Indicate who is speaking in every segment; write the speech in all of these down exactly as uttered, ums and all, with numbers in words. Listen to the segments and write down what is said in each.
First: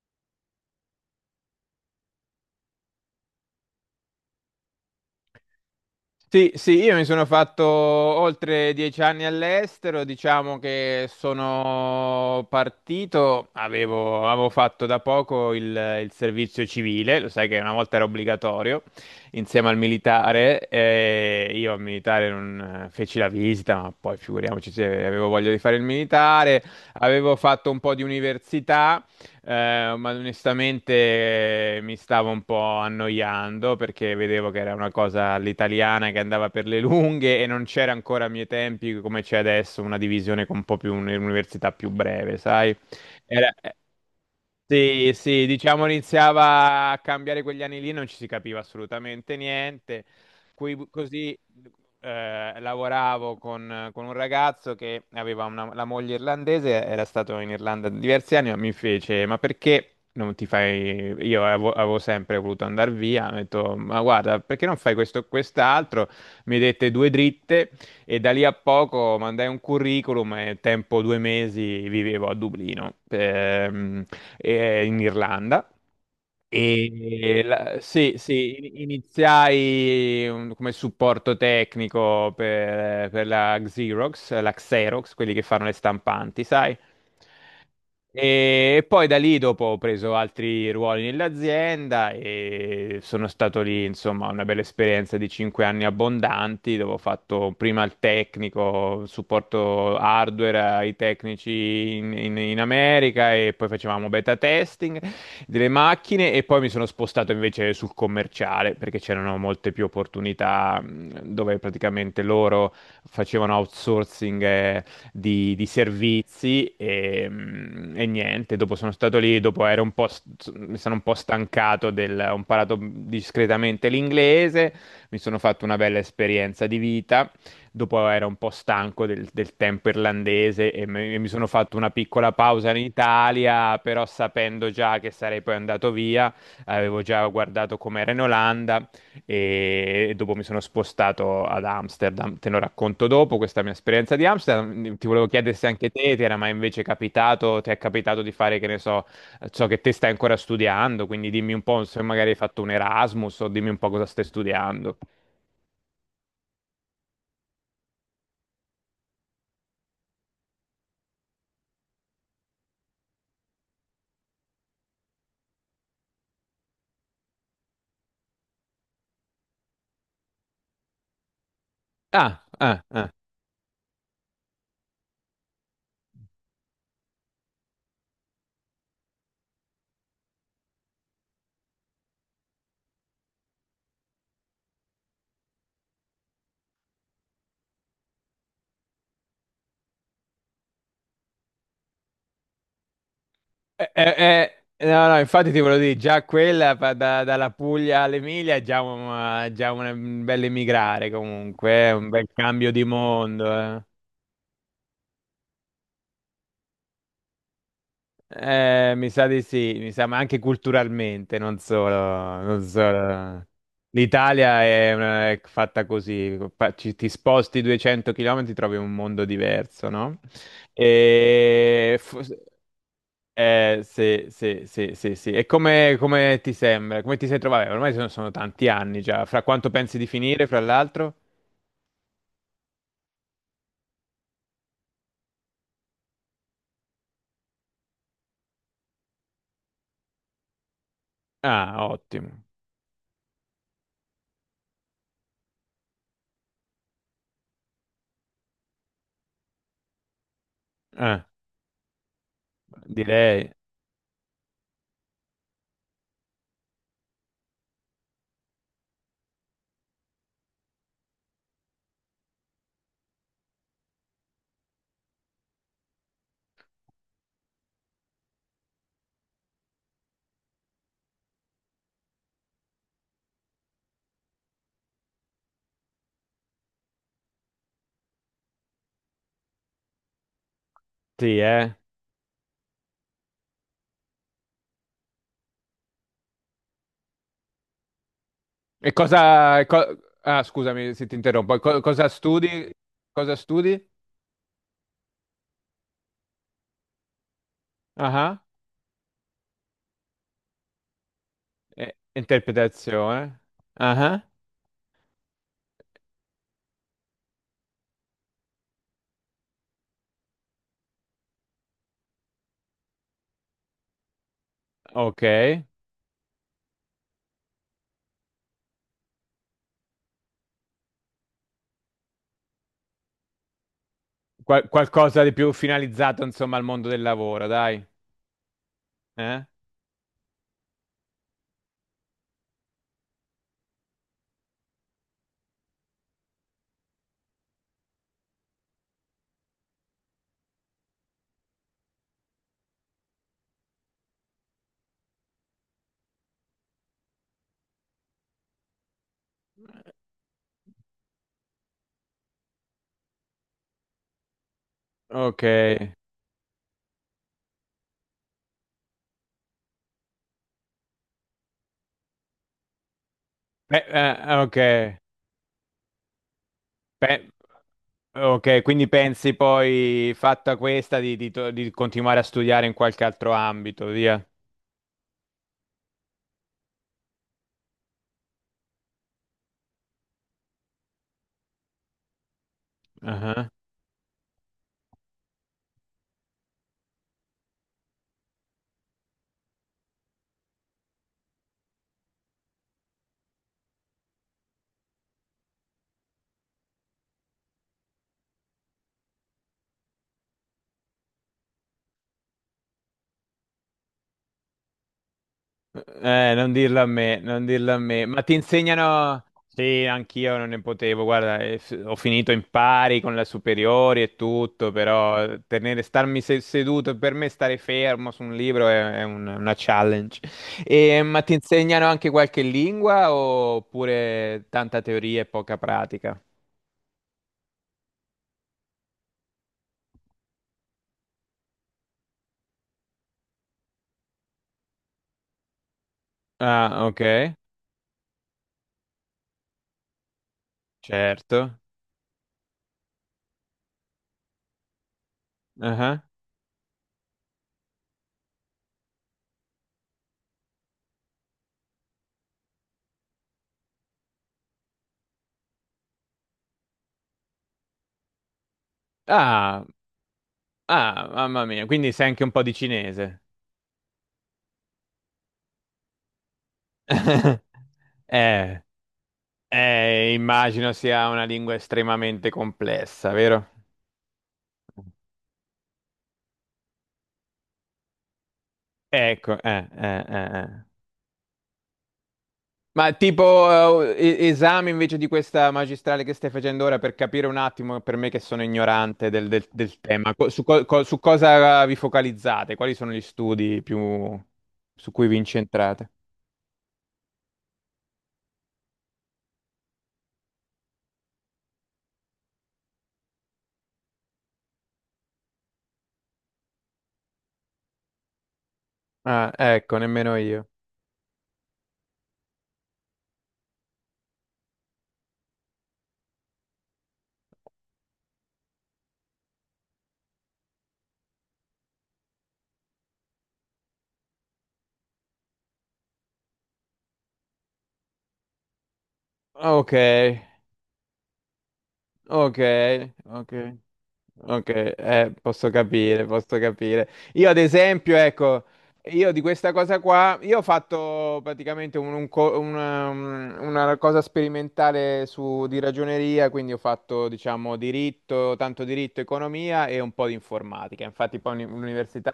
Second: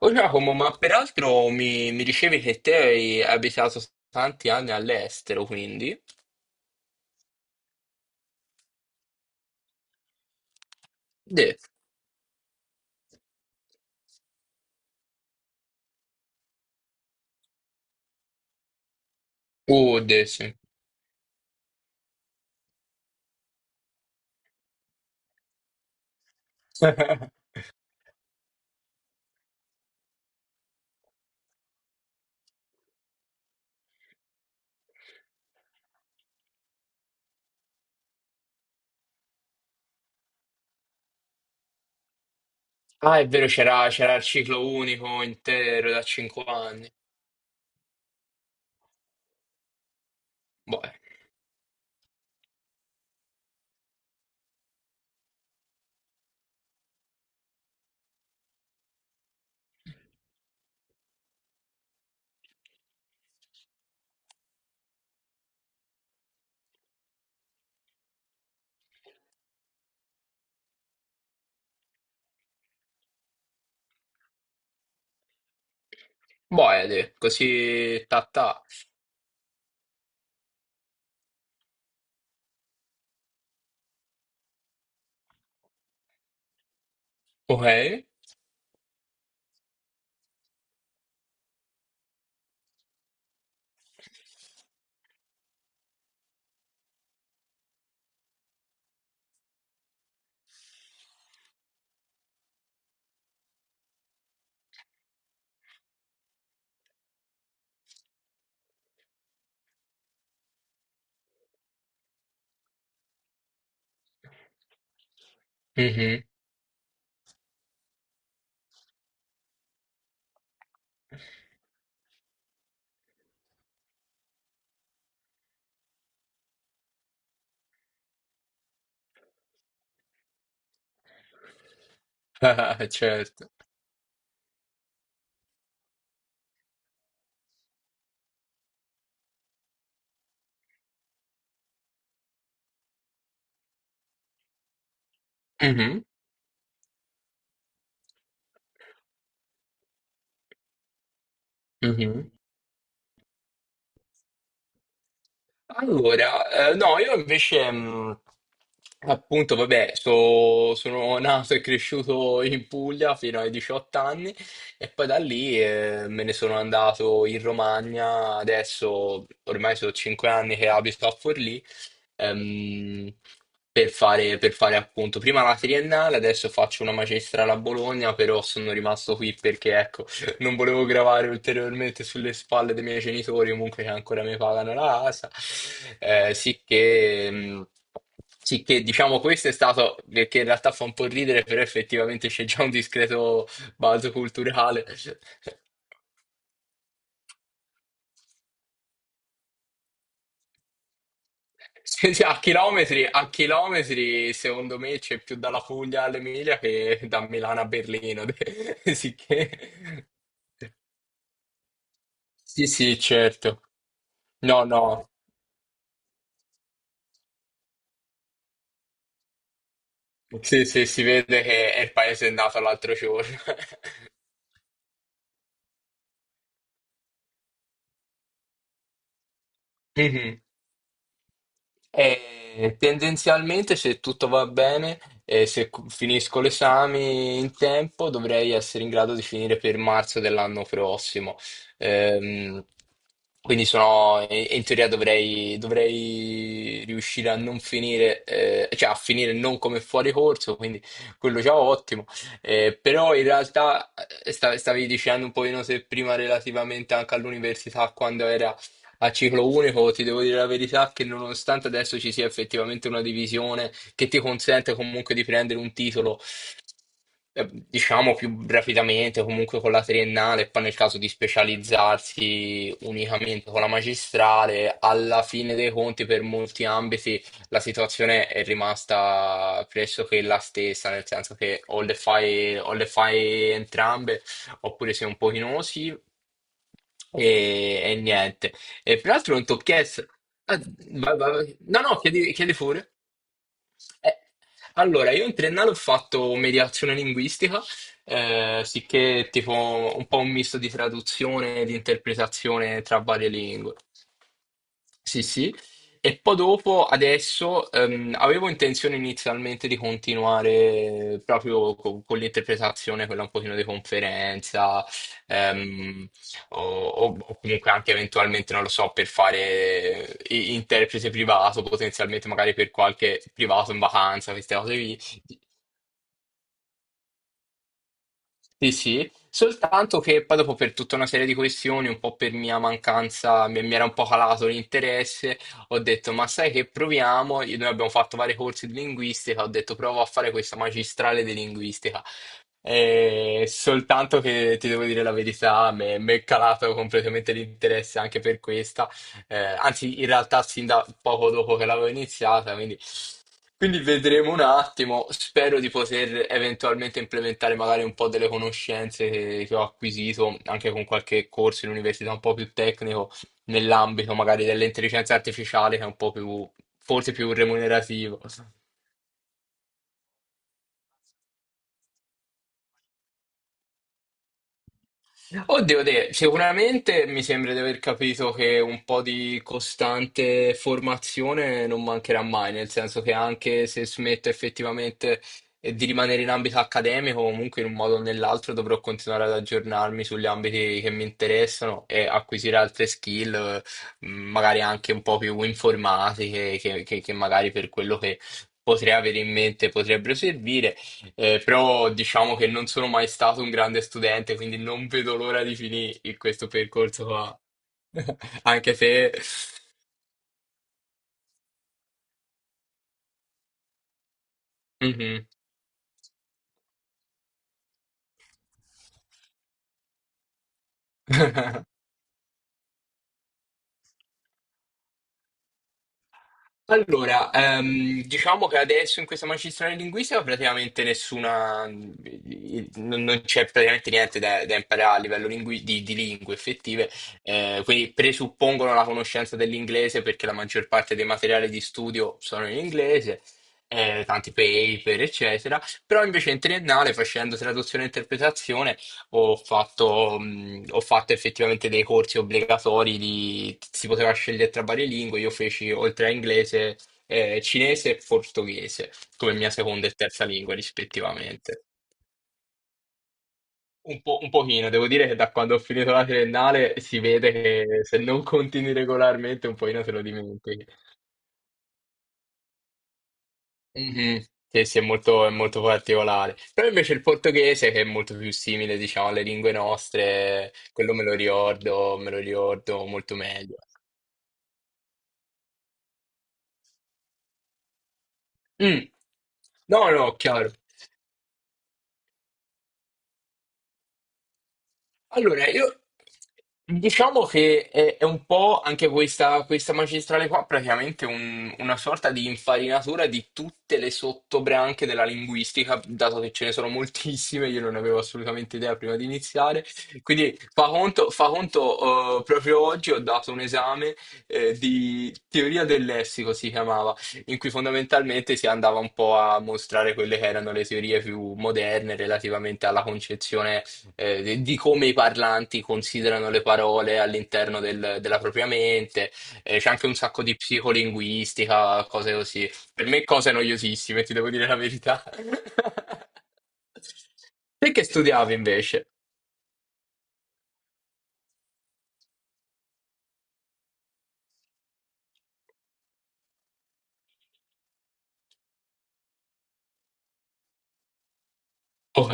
Speaker 1: Oh Giacomo, ma peraltro mi, mi dicevi che te hai abitato tanti anni all'estero, quindi?
Speaker 2: Sì, sì, io mi sono fatto oltre dieci anni all'estero, diciamo che
Speaker 1: De.
Speaker 2: sono partito, avevo, avevo fatto da poco il, il servizio civile. Lo sai che una volta era obbligatorio, insieme al
Speaker 1: Uh, de, sì.
Speaker 2: militare, e io al militare non eh, feci la visita, ma poi figuriamoci se avevo voglia di fare il militare. Avevo fatto un po' di università, eh, ma onestamente, eh, mi stavo un po' annoiando perché vedevo che era una cosa all'italiana che andava per le lunghe e non c'era ancora a miei tempi, come c'è adesso, una divisione con un po' più un'università più breve, sai?
Speaker 1: Ah, è vero,
Speaker 2: Era-
Speaker 1: c'era c'era il ciclo
Speaker 2: sì,
Speaker 1: unico
Speaker 2: sì, diciamo
Speaker 1: intero da 5
Speaker 2: iniziava
Speaker 1: anni.
Speaker 2: a cambiare quegli anni lì, non ci si capiva assolutamente niente.
Speaker 1: Boh,
Speaker 2: Qui- così, eh, lavoravo con, con un ragazzo che aveva una- la moglie irlandese, era stato in Irlanda diversi anni, ma mi fece, ma perché non ti fai... Io avevo, avevo sempre voluto andare via, ho detto, ma guarda, perché non fai questo o quest'altro? Mi dette due dritte e da lì a poco mandai un curriculum e tempo due mesi vivevo a Dublino. Ehm, eh, in Irlanda.
Speaker 1: boh, de,
Speaker 2: E la-
Speaker 1: così
Speaker 2: sì,
Speaker 1: ta ta.
Speaker 2: sì, in- iniziai un- come supporto tecnico per, per la Xerox, la Xerox, quelli che fanno le stampanti, sai?
Speaker 1: Ok?
Speaker 2: E poi da lì dopo ho preso altri ruoli nell'azienda e sono stato lì, insomma, una bella esperienza di cinque anni abbondanti, dove ho fatto prima il tecnico, supporto hardware ai tecnici in, in- in America e poi facevamo beta testing delle macchine. E poi mi sono spostato invece sul commerciale perché c'erano molte più opportunità, mh, dove praticamente loro facevano outsourcing eh, di, di
Speaker 1: Mhm.
Speaker 2: servizi. E, mm, e niente, dopo sono stato lì, dopo ero un po', st- mi sono un po' stancato del, ho imparato discretamente l'inglese, mi sono fatto una bella esperienza di vita. Dopo ero un po' stanco del, del tempo irlandese, e me- e mi sono fatto una piccola pausa in
Speaker 1: Certo.
Speaker 2: Italia, però sapendo già che sarei poi andato via. Avevo già guardato com'era in Olanda e dopo mi sono spostato ad Amsterdam. Te lo racconto dopo, questa mia esperienza di Amsterdam. Ti volevo chiedere se anche
Speaker 1: Mhm,
Speaker 2: te ti era mai invece capitato, ti è capitato di fare, che ne so, ciò che te stai ancora studiando, quindi dimmi un po' se magari
Speaker 1: mhm.
Speaker 2: hai fatto un Erasmus o dimmi un po' cosa stai studiando.
Speaker 1: Allora, eh, no, io invece, mh, appunto, vabbè, so- sono nato e cresciuto in Puglia fino ai 18 anni e poi da lì eh, me ne sono andato in Romagna, adesso ormai sono 5 anni che abito a Forlì,
Speaker 2: Ah, ah, ah.
Speaker 1: ehm, per fare, per fare appunto prima la triennale, adesso faccio una magistrale a Bologna, però sono rimasto qui perché ecco, non volevo gravare ulteriormente sulle spalle dei miei genitori, comunque che ancora mi pagano la casa. Eh, sì che, mh, sì che, diciamo questo è stato, che che in realtà fa un po' ridere, però effettivamente c'è già un discreto
Speaker 2: Eh,
Speaker 1: balzo
Speaker 2: eh,
Speaker 1: culturale.
Speaker 2: eh, no, no, infatti ti volevo dire, già quella pa- da- dalla Puglia all'Emilia è già un, già un bel emigrare comunque, è un
Speaker 1: Sì, sì,
Speaker 2: bel
Speaker 1: A
Speaker 2: cambio di
Speaker 1: chilometri, a
Speaker 2: mondo.
Speaker 1: chilometri, secondo me c'è più dalla Puglia all'Emilia che da Milano a Berlino.
Speaker 2: Eh, mi
Speaker 1: Sì
Speaker 2: sa di
Speaker 1: che...
Speaker 2: sì, mi sa, ma anche culturalmente, non solo, non
Speaker 1: Sì, sì,
Speaker 2: solo.
Speaker 1: certo.
Speaker 2: L'Italia
Speaker 1: No,
Speaker 2: è,
Speaker 1: no.
Speaker 2: una- è fatta così, fa- ci- ti sposti duecento chilometri, trovi un mondo diverso, no?
Speaker 1: Sì, sì, si vede che è il
Speaker 2: E... fo-
Speaker 1: paese nato l'altro giorno.
Speaker 2: eh, sì, sì, sì, sì, sì. E come, come ti sembra? Come ti sei trovato? Vabbè, ormai sono, sono tanti anni già, fra quanto pensi di
Speaker 1: Mhm.
Speaker 2: finire, fra l'altro?
Speaker 1: E tendenzialmente, se tutto va bene e se cu- finisco l'esame in tempo, dovrei essere in grado di finire per marzo dell'anno prossimo.
Speaker 2: Ah, ottimo.
Speaker 1: Ehm, quindi sono, in in teoria dovrei, dovrei riuscire a non finire, eh, cioè a finire non come fuori corso, quindi
Speaker 2: Eh,
Speaker 1: quello già ottimo. Eh, però in
Speaker 2: direi,
Speaker 1: realtà eh, sta- stavi dicendo un pochino se prima relativamente anche all'università, quando era a ciclo unico, ti devo dire la verità che nonostante adesso ci sia effettivamente una divisione che ti consente comunque di prendere un titolo eh, diciamo più rapidamente, comunque con la triennale, e poi nel caso di specializzarsi unicamente con la magistrale, alla fine dei conti per molti ambiti la situazione è rimasta pressoché la stessa, nel senso
Speaker 2: sì,
Speaker 1: che
Speaker 2: eh.
Speaker 1: o le fai, o le fai entrambe, oppure sei un pochino sì e, e niente.
Speaker 2: E
Speaker 1: E peraltro non ti ho
Speaker 2: cosa... co-
Speaker 1: chiesto...
Speaker 2: ah,
Speaker 1: ah,
Speaker 2: scusami se ti
Speaker 1: vai, vai,
Speaker 2: interrompo.
Speaker 1: vai.
Speaker 2: E co-
Speaker 1: No, no,
Speaker 2: cosa
Speaker 1: chiedi, chiedi
Speaker 2: studi?
Speaker 1: pure.
Speaker 2: Cosa studi?
Speaker 1: Eh, Allora, io in triennale ho fatto mediazione linguistica,
Speaker 2: Ah,
Speaker 1: eh, sicché tipo un po' un misto di traduzione e di
Speaker 2: eh,
Speaker 1: interpretazione tra varie
Speaker 2: interpretazione.
Speaker 1: lingue.
Speaker 2: Ah,
Speaker 1: Sì, sì. E poi dopo, adesso, ehm, avevo intenzione inizialmente di continuare proprio co- con l'interpretazione, quella un pochino di conferenza,
Speaker 2: ok.
Speaker 1: ehm, o, o- o comunque anche eventualmente, non lo so, per fare i- interprete privato, potenzialmente magari per qualche privato in vacanza, queste
Speaker 2: Qual-
Speaker 1: cose lì.
Speaker 2: qualcosa di più finalizzato, insomma, al mondo del lavoro, dai.
Speaker 1: Sì, sì,
Speaker 2: Eh?
Speaker 1: soltanto che poi dopo per tutta una serie di questioni, un po' per mia mancanza, mi mi era un po' calato l'interesse, ho detto, ma sai che proviamo? Io- Noi abbiamo fatto vari corsi di linguistica, ho detto provo a fare questa magistrale di linguistica. E soltanto che ti devo dire la verità, mi mi è calato completamente l'interesse anche per questa. Eh, anzi in realtà sin da poco dopo che l'avevo iniziata, quindi quindi vedremo un attimo,
Speaker 2: Ok.
Speaker 1: spero di poter eventualmente implementare magari un po' delle conoscenze che, che ho acquisito anche con qualche corso in università un po' più tecnico
Speaker 2: Beh,
Speaker 1: nell'ambito
Speaker 2: eh,
Speaker 1: magari
Speaker 2: ok.
Speaker 1: dell'intelligenza artificiale che è un po' più, forse
Speaker 2: Beh,
Speaker 1: più remunerativo.
Speaker 2: ok, quindi pensi poi, fatta questa, di, di to- di continuare a studiare in qualche altro ambito, via.
Speaker 1: Oddio, te, sicuramente mi sembra di aver capito che un po' di costante formazione non mancherà mai, nel senso che anche se smetto effettivamente eh, di rimanere in ambito accademico, comunque in un modo o nell'altro dovrò continuare ad aggiornarmi sugli ambiti che mi interessano e acquisire altre skill, eh, magari anche un po' più informatiche, che, che che magari per quello che potrei avere in mente potrebbero servire. Eh, però diciamo che non sono mai stato un grande studente, quindi non vedo l'ora di finire
Speaker 2: Eh,
Speaker 1: questo
Speaker 2: non dirlo a
Speaker 1: percorso
Speaker 2: me,
Speaker 1: qua.
Speaker 2: non dirlo a me, ma ti
Speaker 1: Anche se...
Speaker 2: insegnano... Sì, anch'io non ne potevo, guarda, eh, f- ho finito in pari con le superiori e tutto, però
Speaker 1: Mhm.
Speaker 2: eh, tenere, starmi se- seduto, per me stare fermo su un libro è, è un- una challenge. E, ma ti insegnano anche qualche lingua oppure tanta teoria e poca pratica?
Speaker 1: Allora, ehm, diciamo che adesso in questa magistrale linguistica praticamente nessuna, eh, non non c'è praticamente niente da, da imparare a livello lingui- di, di lingue
Speaker 2: Ah,
Speaker 1: effettive,
Speaker 2: ok,
Speaker 1: eh, quindi presuppongono la conoscenza dell'inglese perché la maggior parte dei materiali
Speaker 2: certo.
Speaker 1: di studio sono in inglese, eh, tanti paper, eccetera,
Speaker 2: Ah,
Speaker 1: però invece in triennale facendo traduzione e interpretazione ho fatto, mh, ho fatto effettivamente dei corsi obbligatori di, si poteva scegliere tra varie lingue, io feci oltre a inglese, eh, cinese e portoghese come mia
Speaker 2: Ah,
Speaker 1: seconda e terza lingua
Speaker 2: ah, mamma
Speaker 1: rispettivamente.
Speaker 2: mia, quindi sai anche un po' di cinese.
Speaker 1: Un po', un pochino, devo dire che da quando ho finito la triennale si vede che se non
Speaker 2: Eh.
Speaker 1: continui regolarmente un pochino te lo
Speaker 2: Eh,
Speaker 1: dimentichi.
Speaker 2: immagino sia una lingua estremamente complessa, vero?
Speaker 1: Mhm. Sì, sì, è molto, è molto particolare. Però invece il portoghese, che è molto più simile, diciamo, alle
Speaker 2: Ecco,
Speaker 1: lingue
Speaker 2: eh, eh, eh, eh.
Speaker 1: nostre, quello me lo ricordo, me lo ricordo
Speaker 2: Ma
Speaker 1: molto meglio.
Speaker 2: tipo, eh, e- esame invece di questa magistrale che stai facendo ora, per capire un attimo, per me che sono
Speaker 1: Mm.
Speaker 2: ignorante del, del- del
Speaker 1: No, no,
Speaker 2: tema, co- su,
Speaker 1: chiaro.
Speaker 2: co- co- su cosa vi focalizzate? Quali sono gli studi più su cui vi
Speaker 1: Allora, io
Speaker 2: incentrate?
Speaker 1: diciamo che è, è un po' anche questa, questa, magistrale qua, praticamente un- una sorta di infarinatura di tutte le sottobranche della linguistica, dato che ce ne sono moltissime, io non avevo assolutamente idea prima di
Speaker 2: Ah,
Speaker 1: iniziare.
Speaker 2: ecco, nemmeno
Speaker 1: Quindi
Speaker 2: io.
Speaker 1: fa conto, fa conto, eh, proprio oggi ho dato un esame, eh, di teoria del lessico, si chiamava, in cui fondamentalmente si andava un po' a mostrare quelle che erano le teorie più moderne relativamente alla concezione eh, di di come i parlanti considerano le parole all'interno del- della propria mente, eh, c'è
Speaker 2: Ok,
Speaker 1: anche un sacco di psicolinguistica, cose
Speaker 2: ok,
Speaker 1: così. Per me cose
Speaker 2: ok.
Speaker 1: noiosissime, ti devo dire
Speaker 2: Ok,
Speaker 1: la verità.
Speaker 2: eh, posso capire, posso capire. Io ad
Speaker 1: Te che
Speaker 2: esempio,
Speaker 1: studiavi
Speaker 2: ecco,
Speaker 1: invece?
Speaker 2: io di questa cosa qua, io ho fatto praticamente un- un co- una, una cosa sperimentale su, di ragioneria, quindi ho fatto, diciamo, diritto, tanto diritto, economia e un po' di informatica. Infatti poi all'università
Speaker 1: Ok.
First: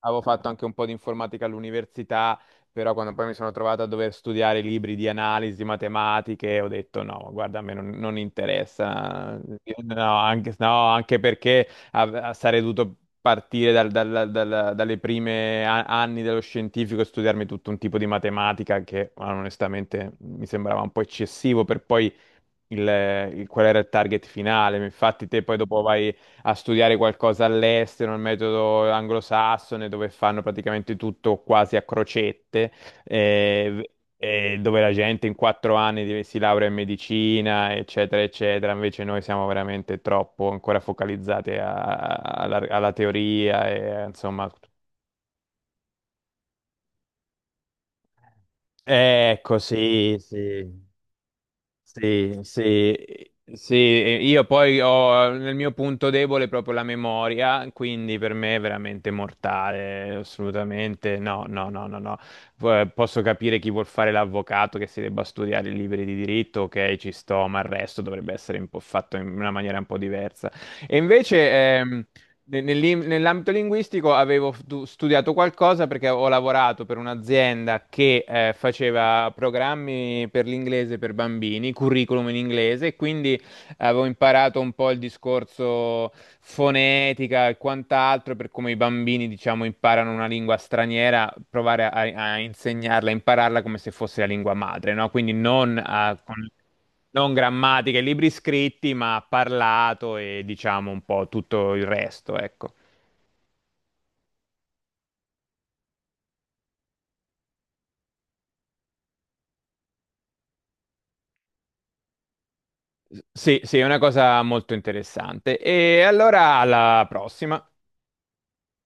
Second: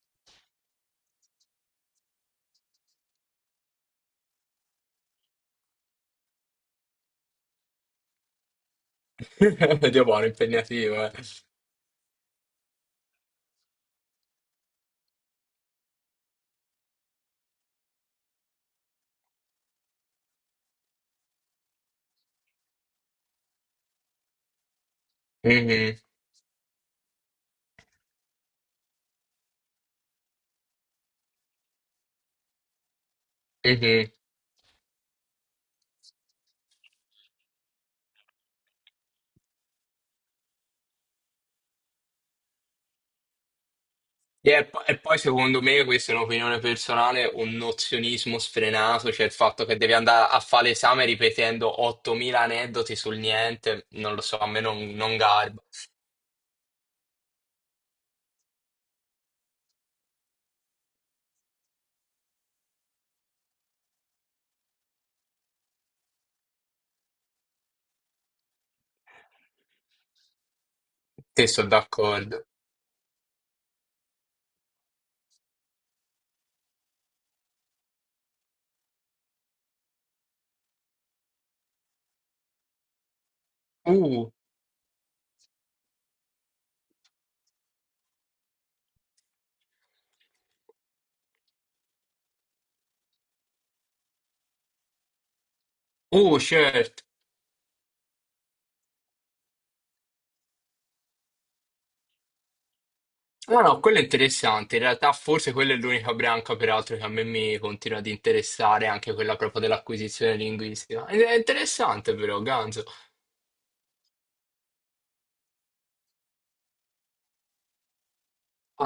Speaker 2: avevo fatto anche un po' di informatica all'università. Però quando poi mi sono trovato a dover studiare libri di analisi, matematiche, ho detto no, guarda, a me non, non interessa. Io-
Speaker 1: Medio
Speaker 2: no,
Speaker 1: buono,
Speaker 2: anche, no,
Speaker 1: impegnativo, eh.
Speaker 2: anche perché av- sarei dovuto partire dal, dal- dal- dalle prime a- anni dello scientifico e studiarmi tutto un tipo di matematica che onestamente mi sembrava un po' eccessivo per poi, il- il- qual era il target finale. Infatti, te poi dopo
Speaker 1: Mhm,
Speaker 2: vai a studiare qualcosa all'estero, il metodo anglosassone, dove fanno praticamente tutto quasi a crocette, eh,
Speaker 1: mhm.
Speaker 2: e dove la gente in quattro anni di- si laurea in medicina, eccetera, eccetera. Invece noi siamo veramente troppo ancora focalizzati a- alla, alla teoria, e, insomma.
Speaker 1: E, po- e poi secondo me, questa è un'opinione personale, un nozionismo sfrenato, cioè
Speaker 2: eh,
Speaker 1: il
Speaker 2: Ecco,
Speaker 1: fatto che devi
Speaker 2: sì,
Speaker 1: andare a fare
Speaker 2: sì.
Speaker 1: l'esame ripetendo
Speaker 2: Sì,
Speaker 1: ottomila aneddoti sul
Speaker 2: sì, sì,
Speaker 1: niente, non lo so,
Speaker 2: io
Speaker 1: a me
Speaker 2: poi
Speaker 1: non, non
Speaker 2: ho nel
Speaker 1: garba.
Speaker 2: mio punto debole proprio la memoria, quindi per me è veramente mortale, assolutamente no, no, no, no, no. Eh, Posso capire chi vuol fare l'avvocato, che si debba studiare i libri di diritto, ok, ci sto, ma il resto dovrebbe essere un po' fatto in una maniera un po' diversa. E
Speaker 1: Sì, sono
Speaker 2: invece, ehm,
Speaker 1: d'accordo.
Speaker 2: ne- nell'im- nell'ambito linguistico avevo stu- studiato qualcosa perché ho lavorato per un'azienda che eh, faceva programmi per l'inglese per bambini, curriculum in inglese, e quindi avevo
Speaker 1: Uh,
Speaker 2: imparato un po' il discorso fonetica e quant'altro per come i bambini, diciamo, imparano una lingua straniera, provare a, a insegnarla, a impararla come se fosse la lingua madre, no? Quindi non a...
Speaker 1: uh,
Speaker 2: con-
Speaker 1: certo.
Speaker 2: non grammatiche, libri scritti, ma parlato e diciamo un po' tutto il resto, ecco.
Speaker 1: No, no, quello è interessante. In realtà forse quella è l'unica branca, peraltro, che a me mi continua ad interessare, anche quella proprio dell'acquisizione linguistica. Ed è interessante però, ganzo.
Speaker 2: Sì, sì, è una cosa molto interessante. E allora alla prossima.
Speaker 1: Alla